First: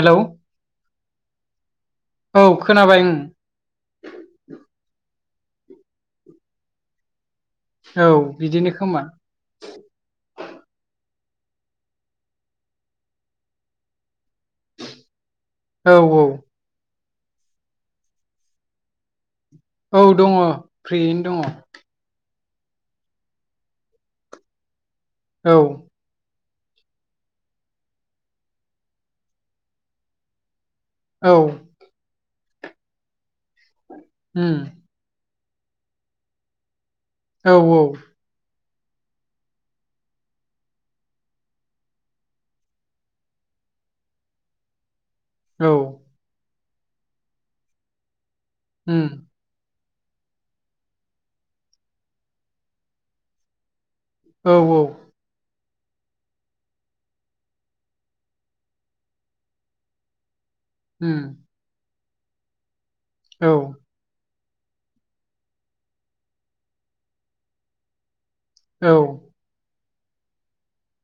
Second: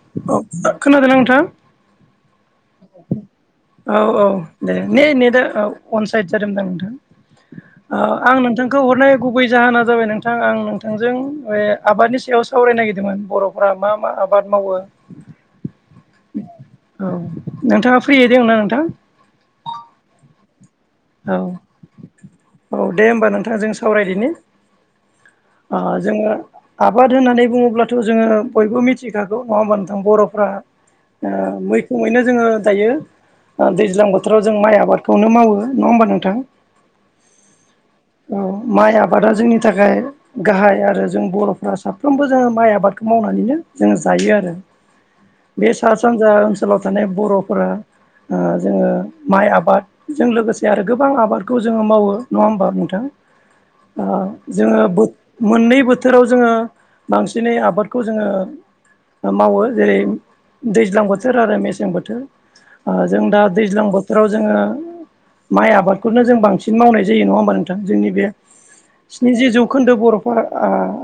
Hello खोनादों नोंथां? औ खोनाबाय‌ ओं औ औ दे नेै ने दा औ अनसाइद जादोंमोनदां नोंथां। औ आं बिदिनो नोंथांखौ खोमा हरनाय गुबै जाहोना जाबाय नोंथां आं नोंथांजों आबादनि सायाव सावरायनो नागिरदोंमोन। रा मा मा आबाद मावो? औ औ। औ नोंथाङा फ्रियै दोङोना नोंथां? औ दङ। फ्रियैनो औ दङ औ दे होमबा नोंथां जों सावरायदिनि औ जोङो। आबाद होननानै बुङोब्लाथ' जोङो बयबो मिथिखागौ नङा होमबा नोंथां बर'फ्रा। औ मैखोमैनो जोङो दायो दैज्लां बोथोराव जों उम माइ आबादखौनो मावो। नङा होमबा नोंथां? औ औ। औ माइ आबादा जोंनि थाखाय। गाहाय आरो जों बर'फ्रा साफ्रोमबो जोङो माइ आबादखौ मावनानैनो जोङो जायो आरो। [inaudible] बे औ सा सानजा ओनसोलाव थानाय बर'फोरा जोङो उम माइ आबाद। जों लोगोसे आरो गोबां आबादखौ जोङो मावो नङा होमबा नोंथां। औ औ जोङो मोननै बोथोराव जोङो बांसिनै आबादखौ जोङो मावो जेरै दैज्लां उम बोथोर आरो मेसें बोथोर जों दा औ दैज्लां बोथोराव जोङो माइ आबादखौनो जों बांसिन मावनाय जायो नङा होमबा नोंथां जोंनि बे औ नि जि जौखोन्दो बर'फ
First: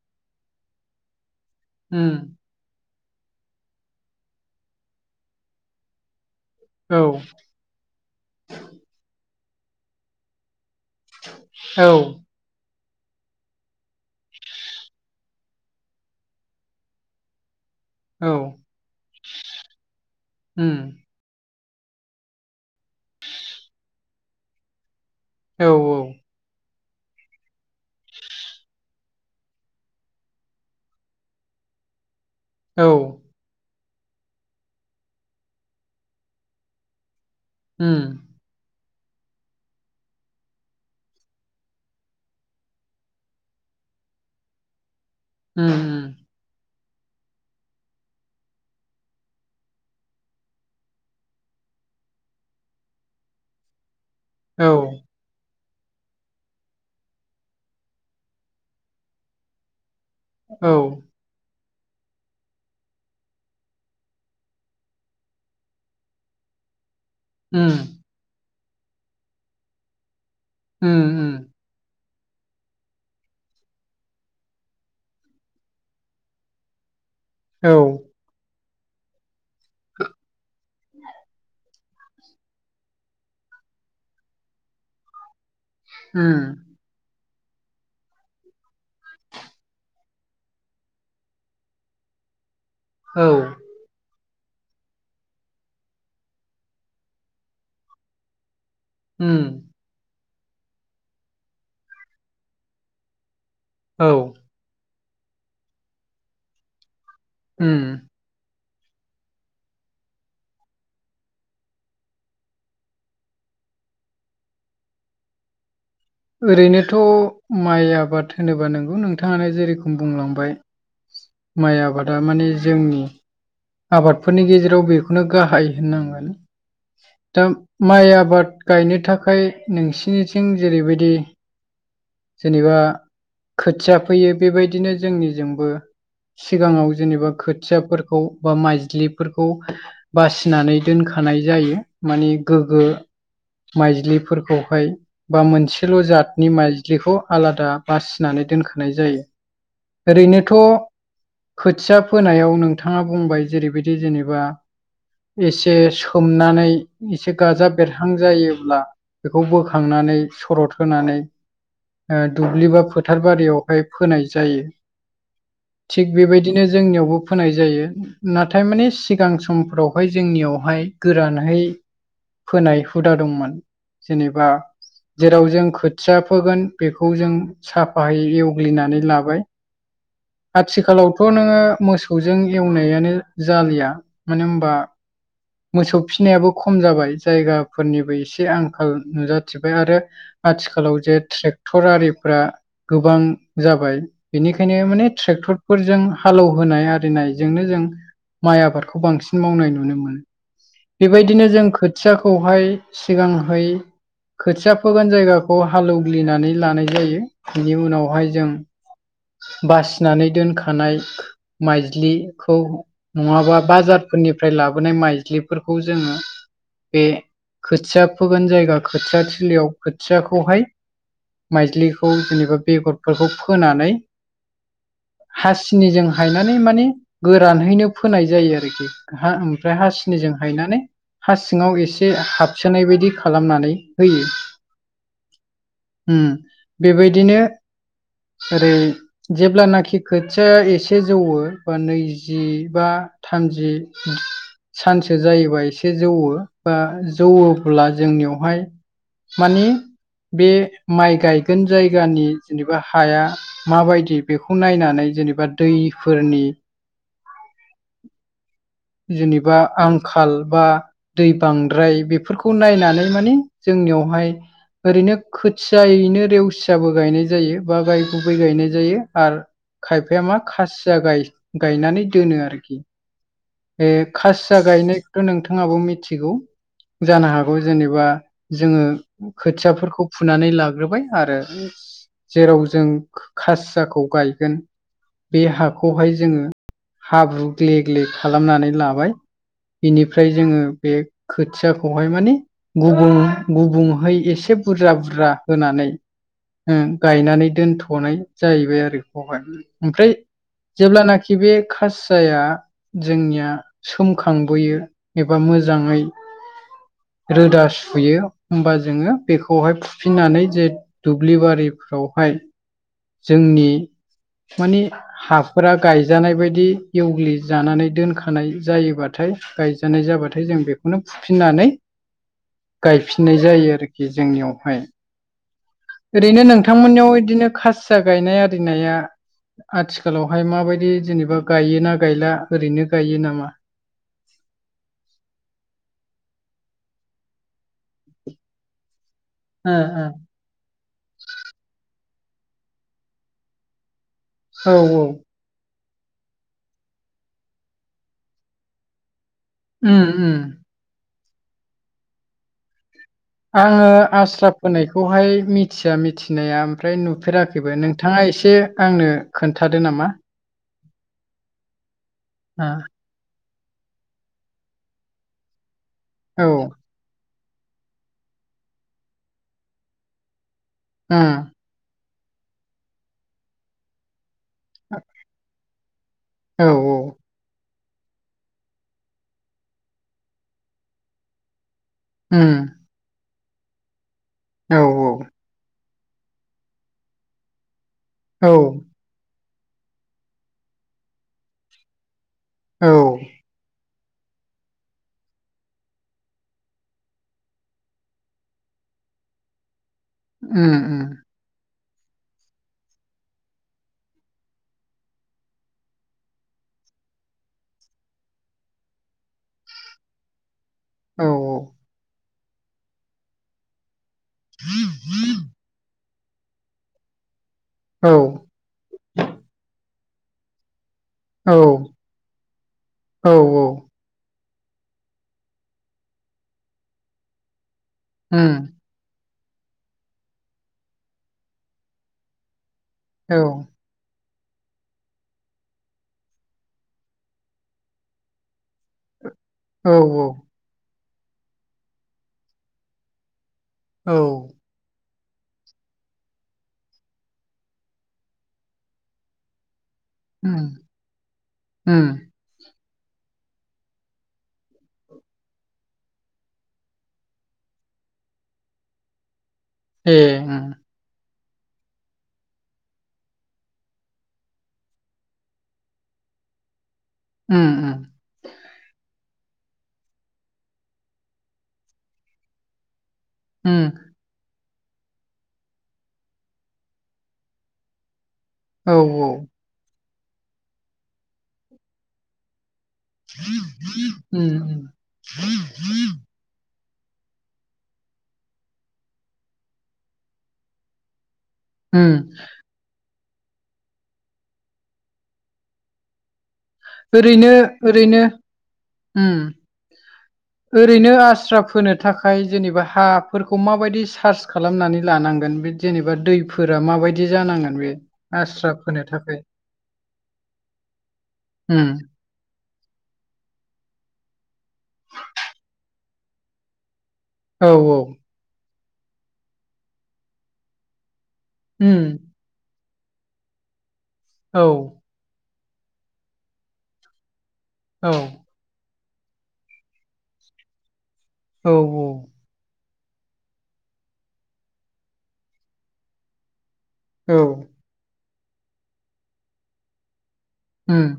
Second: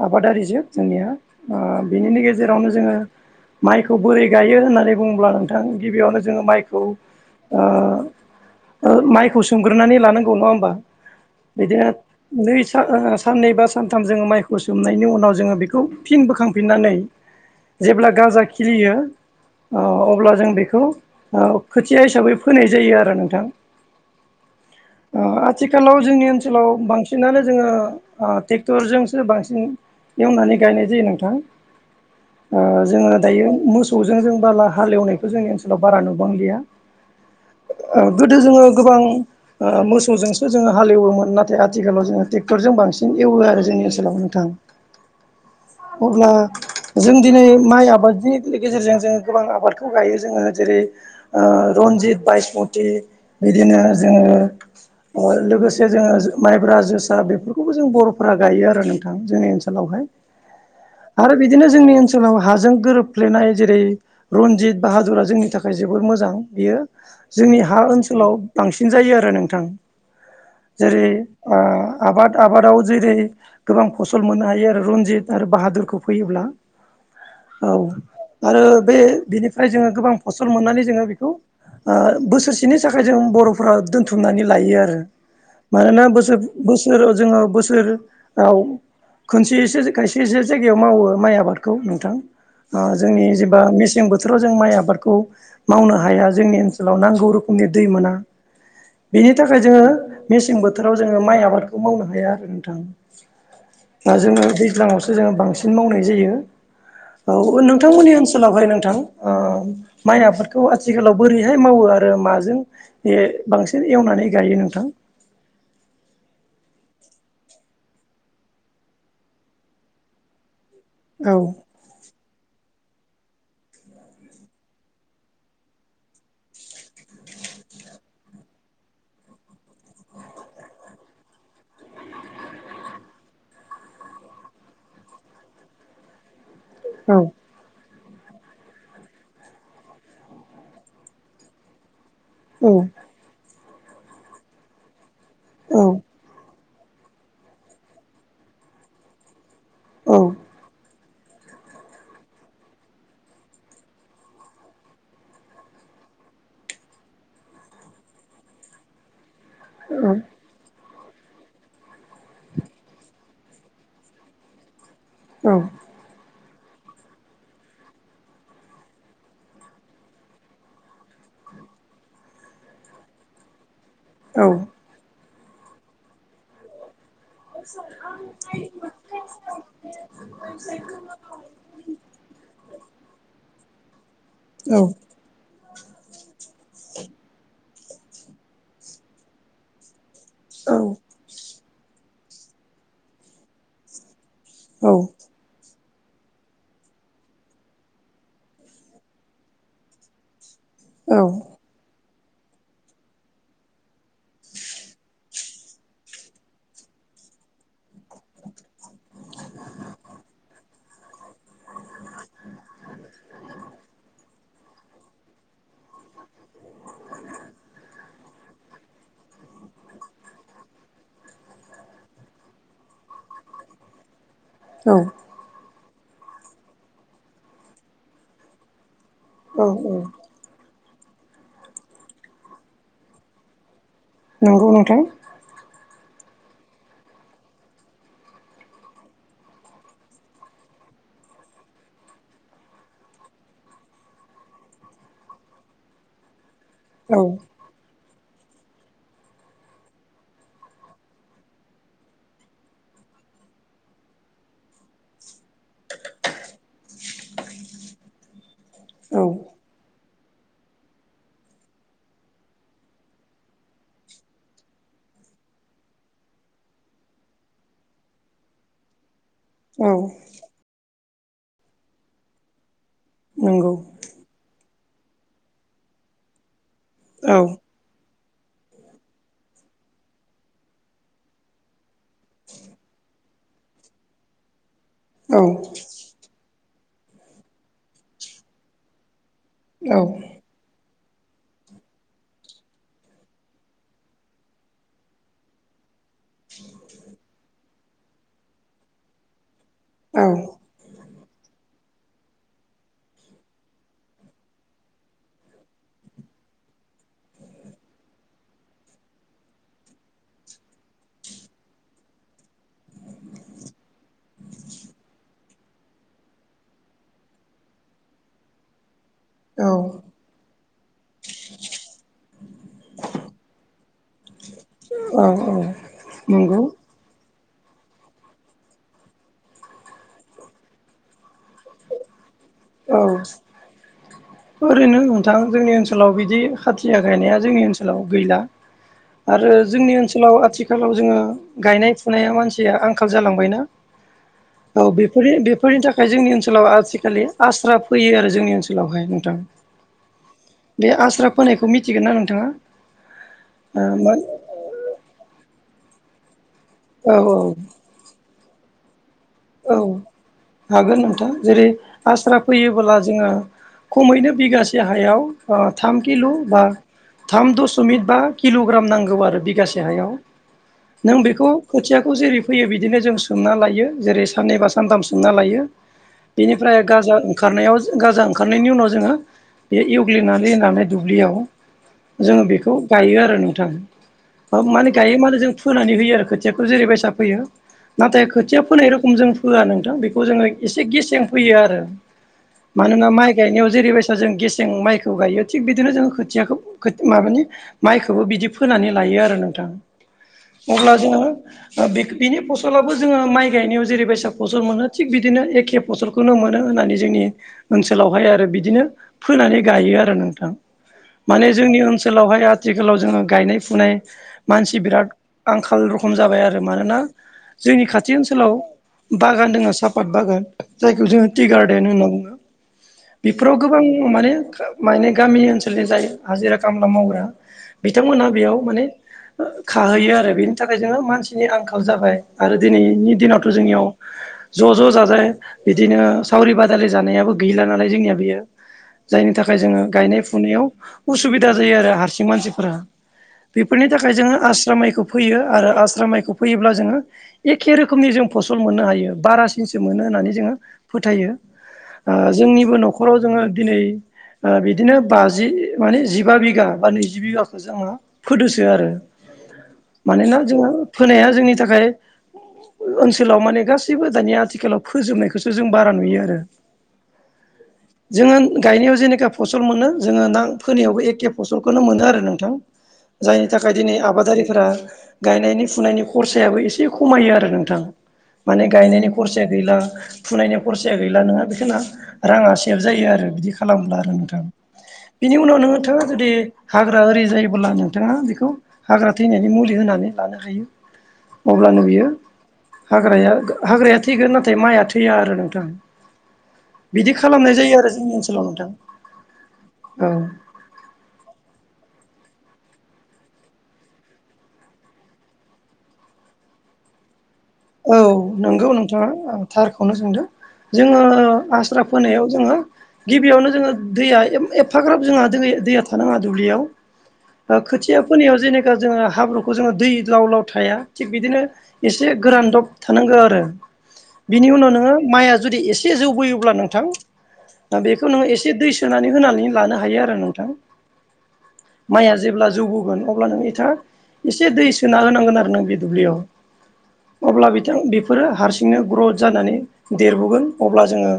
आबादारिजों जोंनिया बिनि उम गेजेराव जेरावनो जोङो माइखौ बोरै गायो होननानै बुङोब्ला नों गिबियावनो जो माइखौ ओ औ माइखौ सोमग्रोनानै लानांगौ नङा होमबा बिदिनो औ नै साननै बा सानथाम जोङो माइखौ सोमनायनि उनाव जोङो बेखौ फिन बोखांफिननानै जेब्ला गाजा खिलियो अब्ला जों उम बेखौ खोथिया हिसाबै फोनाय जायो आरो नोंथां औ आथिखालाव जोंनि ओनसोलाव बांसिनानो जोङो ट्रेक्टरजोंसो बांसिन एवनानै गायनाय जायो नोंथां औ जोङो दायो मोसौजों जों बाला हालेवनायखौ जोंनि ओनसोलाव बारा नुबांलिया उम गोदो जोङो गोबां मोसौजोंसो जोङो हालेवोमोन नाथाय आथिखालाव जोङो ट्रेक्टरजों बांसिन एवो आरो जोंनि ओनसोलाव नोंथांा [inaudible] ओम अब्ला जों दिनै माइ आबादनि गेजेरजों जोङो गोबां आबादखौ गायो जोङो जेरै रन्जित बसमति बिदिनो औ जोङो लोगोसे जोङो माइब्रा जोसा बेफोरखौबो जों बर'फोरा गायो आरो नोंथां जोंनि ओनसोलावहाय औ आरो बिदिनो जोंनि ओनसोलाव हाजों गोरोबफ्लेनाय जेरै रनजित बाहादुरा जोंनि थाखाय जोबोर मोजां बियो जोंनि उम हा ओनसोलाव बांसिन जायो आरो नोंथां उम जेरै आबाद आबादाव जेरै गोबां फसल मोननो हायो आरो रनजित आरो बाहादुरखौ फैयोब्ला औ आरो बेनि जोङो गोबां फसल मोननानै जोङो बेखौ बोसोरसेनि नि थाखाय जों बर'फोरा दोनथुमनानै लायो आरो मानोना बोसोर उम बोसोर बोस जोङो बोसोराव खनसे ए खायसे एसे जायगायाव मावो माइ आबादखौ नोंथां जोंनि औ जेबा मेसें बोथोराव जों माइ आबादखौ मावनो हाया जोंनि ओनसोलाव नांगौ रोखोम उनि दै मोना बेनि उम थाखाय जोङो मेसें बोथोराव जोङो माइ आबादखौ मावनो हाया आरो नोंथां औ जोङो दैज्लाङावसो जोङो बांसिन मावनाय जायो औ उम नोंथांमोननि ओनसोल आथिखालावहाय नोंथां माइ आादफोरखौ आथिखालाव बोरैहाय मावो आरो म जों बांसिन एवनानै गायो नोंथां ओरैनोथ' माइ आबाद होनोबा नंगौ नोंथाङानो जेरोखम बुंलांबाय औ माइ आबादा माने जोंनि आबादफोरनि गेजेराव बेखौनो गाहाय होननांगोन दा माइ आबाद गायनो थाखाय नोंसिनिथिं जेरैबायदि जेनेबा खोथिया फैयो बेबायदिनो जोंनिजोंबो सिगाङाव औ जेनेबा खोथियाफोरखौ बा माइज्लिफोरखौ बासिनानै दोनखानाय जायो मानिे औ गोग्गो माइज्लिफोरखौहाय बा औ मोनसेल' जातनि माइज्लि फिख्रिखौ आलादा बासिनानै दोनखानाय जायो औ ओरैनोथ' खोथिया फोनायाव नोंथाङा बुंबाय जेरैबायदि जेनेबा एसे सोमनानै एसे गाजा बेरहां जायोब्ला बेखौ बोख औ थांनानै सरद होनानै ओ दुब्लि बा फोथार बारियावहाय फोनाय जायो। औ। थिग बेबायदिनो जोंनियावबो फोनाय जायो नाथाय मानि सिगां समफोरावहाय जोंनियावहाय गोरानहै फोनाय हुदा दंमोन। औ जेनेबा जेराव जों खोथिया फोगोन बेखौ जों साफायै एवग्लिनानै लाबाय। आथिखालावथ' नोङो [inaudible] मोसौजों एवनायानो जालिया मानो होमबा मोसौ फिनायाबो खम जाबाय जायगाफोरनिबो एसे आंखाल नुजाथिबाय आरो आथिखालाव जे ट्रेक्टर आरिफ्रा गोबां जाबाय बेनिखायनो माने ट्रेक्टरफोरजों हालौहोनाय आरिनायजोंनो जों माइ आबादखौ बांसिन मावनाय नुनो मोनो औ बेबायदिनो जों खोथ थियाखौहाय सिगांहै खोथिया फोगोन जायगाखौ हालौग्लिनानै लानाय जायो बिनि उनावहाय जों बास सिनानै दोनखानाय माइज्लिखौ नङाबा बाजारफोरनि फ्राय लाबोनाय माइज्लिफोरखौ जोङो बे खोथिया फोगोन जायगा खोथिया थिलियाव खोथियाखौहाय माइज्लिखौ जेनेबा बेगरफोरखौ फोनानै औ। हासिनिजों हायनानै माने गोरानहैनो फोनाय जायो आरोखि। हा औ ओमफ्राय औ हासिनिजों गायनानै हा सिङाव एसे हाबसोनाय बायदि खालामनानै होयो। नंगौ नोंथां। उम बेबायदिनो ओरै जेब्लानाखि खोथिया एसे जौवो बा नैजिबा थामजि सानसो जायोबा एसे जौवो बा औ जौवो अब्ला जोंनियावहाय मानि बे माइ गायगोन जायगानि जेनेबा हाया माबायदि बेखौ नायनानै जेनेबा दैफोरनि औ जेनेबा आं आंखाल बा दै बांद्राय बेफोरखौ नायनानै माने जोंनियावहाय ओरैनो खोथियायैनो रेवसियाबो गायनाय जायो बा गाय गुबै गायनाय जायो। आर औ खायफाया मा खासिया गाय-गायनानै दोनो आरोखि नंगौ। बे खासिया गायनायथ' नोंथाङाबो मिथिगौ जानो औ हागौ। जेनेबा जोङो खोथियाफोरखौ फुनानै लाग्रोबाय आरो जेराव जों खो-खासियाखौ गायगोन बे औ हाखौहाय जोङो हाब्रु ग्ले ग्ले खालामनानै लाबाय औ बेनिफ्राय जोङो बे खोथियाखौहाय माने गुबुं-गुबुंहै एसे बुरजा-बुरजा होनानै ओ गायनानै दोनथ'नाय जाहैबाय आरो बेखौहाय ओमफ्राय जेब्लानाखि बे खासियाया जोंनिया सोमखांबोयो एबा मोजाङै रोदा सुयो होमबा जोङो बेखौहाय फुफिननानै जे दुब्लि बारिफ्रावहाय जोंनि मानि हाफोरा गायजानाय बायदि एवग्लि जानानै दोनखानाय जायोबाथाय गायजानाय जाबाथाय जों बेखौनो फुफिननानै गायफिननाय जायो आरोखि जोंनियावहाय औ औ ओरैनो नंगौ नोंथांमोननियाव बिदिनो खास सिया गायनाय आरिनाया आथिखालावहाय माबायदि जेनेबा गायोना गायला ओरैनो गायो औ नामा ओरैनो नोंथां जोंनि ओनसोलाव बिदि खाथिया गायनाया जोंनि ओनसोलाव गैला आरो जोंनि ओ ओनसोलाव आथि आथिखालाव जोङो गायनाय फुनाया मानसिया आंखाल जालांबायना औ बेफोरनि फोरनि थाखाय जोंनि ओनसोलाव आथिखालि आस्रा फैयो आरो जोंनि ओनसोलावहाय नोंथां उम उम बे आस्रा फोनायखौ मिथिगोन ना नोंथाङा ओ आङो मा आस्रा फोनायखौहाय मिथिया मिथिनाया ओमफ्राय औ नुफेराखैबो नों थाङा एसे आंनो औ खोन्थादो नामा हागोन नोंथां जेरै आस्रा फैयोबोब्ला जोङो खमैनो बिगासे हायाव ओ थाम किल' ओ बा थाम दसमिक बा किल'ग्राम नांगौ आरो बिगासे हायाव नों बेखौ खोथियाखौ जेरै फैयो बिदिनो जों सोमना लायो जेरै साननैबा सानथाम सोमना लायो बेनिफ्राय गाजा औ ओंखारनायाव गाजा ओंखारनायनि उनाव जोङो बे एवग्लिनानै होनानै दुब्लियाव जोङो उम बेखौ गायो आरो नोंथां ओ औ माने गायो उम माने जों फोनानै होयो आरो खोथियाखौ जेरैबायसा फैयो नाथाय औ खोथिया फोनाय खमजों फोआ नोंथां बेखौ जोङो एसे गेसें फोयो आरो औ मानोना माइ गायनायाव जेरै बायसा जों गेसें माइखौ गायो थिग बिदिनो जों खोथियाखौ माबानि माइखौबो बिदि फोनानै लायो आरो नोंथां उम अब्ला उम जोङो ओ बिनि फसलाबो जोङो माइ गायनायाव जेरै बासा फसल मोनो थिग बिदिनो एखे फसलखौनो मोनो होननानै जोंनि ओनसोलावहाय आरो बिदिनो फोनानै गायो आरो नोंथां औ माने जोंनि ओनसोलावहाय आथिखालाव जोङो गायनाय फुनाय मानसि बिराद आंखाल रखम जाबाय आरो मानोना जोंनि खाथि औ ओनसोलाव बागान दङ सापात बागान जायखौ जोङो टि औ गार्डेन होनना बुङो औ बेफोराव औ गोबां माने माने गामि ओनसोलनि जाय हाजिरा खामला मावग्रा बिथांमोनहा उम बेयाव माने ओ खाहैयो आरो बेनि थाखाय जोङो मानसिनि आंखाल जाबाय आरो दिनैनि औ दिनावथ' जोंनियाव ज' ज' जाजाय बिदिनो सावरि बादालि जानायाबो गैला नालाय जोंनिया बेयो जायनि थाखाय जोङो औ गायनाय फुनायाव उसुबिदा जायो आरो हारसिं मानसिफोरा बेफोरनि थाखाय औ जोङो आस्रा माइखौ फैयो आरो आस्रा माइखौ फैयोब्ला जोङो एखे रोखोमनि जों फसल मोननो हायो बारासिनसो मोनो होननानै जोङो उम फोथायो उम ओ जोंनिबो न'खराव जोङो दिनै ओ बिदिनो बाजि माने जिबा बिगा बा नैजि बिगाखौ जोङो फोदोसो आरो ए मानोना जोङो उम फोनाया जोंनि थाखाय ओनसोल आथिखोलाव माने गासैबो दानि आथिखालाव फोजोबनायखौसो जों बारा नुयो आरो उम उम जोङो गायनायाव जेनेखा फसल मोनो जोङो ना फोनायावबो एखे फसलखौनो मोनो आरो नोंथां [inaudible] जायनि थाखाय दिनै उम आबादारिफोरा गायनायनि फुनायनि खरसायाबो एसे खमायो आरो नोंथां माने औ गायनायनि खरसाया गैला फुनायनि खरसाया गैला नोंहा बेखना राङा सेभ जायो आरो ओ बिदि खालामब्ला आरो नोंथां उम उम बिनि उनाव नोङोथो जुदि हाग्रा ओरि जायोबोब्ला नोंथाङा बेखौ हाग्रा थैनायनि मुलि होनानै लानो हायो अब्लानो बियो उम हाग्राया हाग्राया थैगोन नाथाय माइया थैया आरो नोंथां बिदि ओरैनो खालामनाय जायो आरो जोंनि ओरैनो ओनसोलाव उम नोंथां औ। ओरैनो आस्रा फोनो थाखाय जेनेबा हाफोरखौ माबायदि सार्च खालामनानै लानांगोन बे जेनेबा दैफोरा माबायदि जानाङा औ नंगौ नोंथाङा थारखौनो सोंदों जोङो आस्रा उम फोनायाव जोङो गिबियावनो जोङो दैया एफाग्राब जोंहा दैया थानाङा दुब्लियाव औ औ खोथिया फोनायाव जे जोङो हाब्रुखौ जोङो दै लाव लाव थाया थिग बिदिनो एसे उम फोरानदब थानांगौ आरो बिनि औ उनाव नोङो माइया जुदि एसे जौबोयोब्ला नोंथां। दा बेखौ औ नोङो एसे दै सोनानै होनानै लानो हायो आरो नोंथां। औ माइया जेब्ला जौबो अब्ला नोंथाङा एसे दै सोना होनांगोन आरो नों बे दुब्लियाव औ अब्ला बिथां बेफोरो हारसिंनो ग्रथ जानानै देरबोगोन अब्ला उम जोङो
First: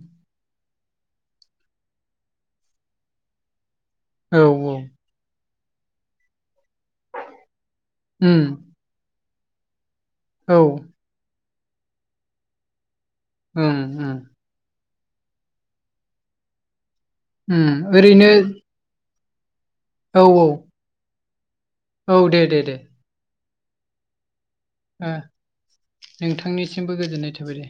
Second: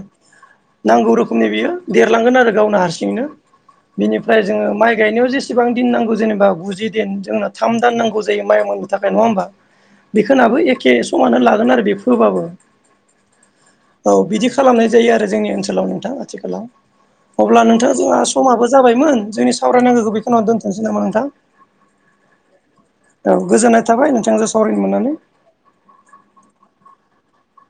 नांगौ रोखोमनि बियो देरलांगोन आरो गावनो हारसिंनो औ बिनिफ्राय जोङो माइ गायनायाव जेसेबां दिन नांगौ जेनेबा गुजि दिन जोंना थाम दान नांगौ जायो उम माइ मोननो थाखाय नङा होमबा औ बेखौनोहाबो ए [unintelligible] उम उम खालामनाय जायो आरो जोंनि ओनसोलाव नोंथां आथिखालाव अब्ला उम नोंथाङा जोंहा ओरैनो समाबो जाबायमोन जोंनि सावरायनांगौखौ औ बेखौननो औ दोन्थ'नोसै नामा नोंथां। औ दे दे दे। औ गोजोन्नाय थाबाय नोंथां सि नोंथांनिसिमबो गोजोननाय थाबाय दे।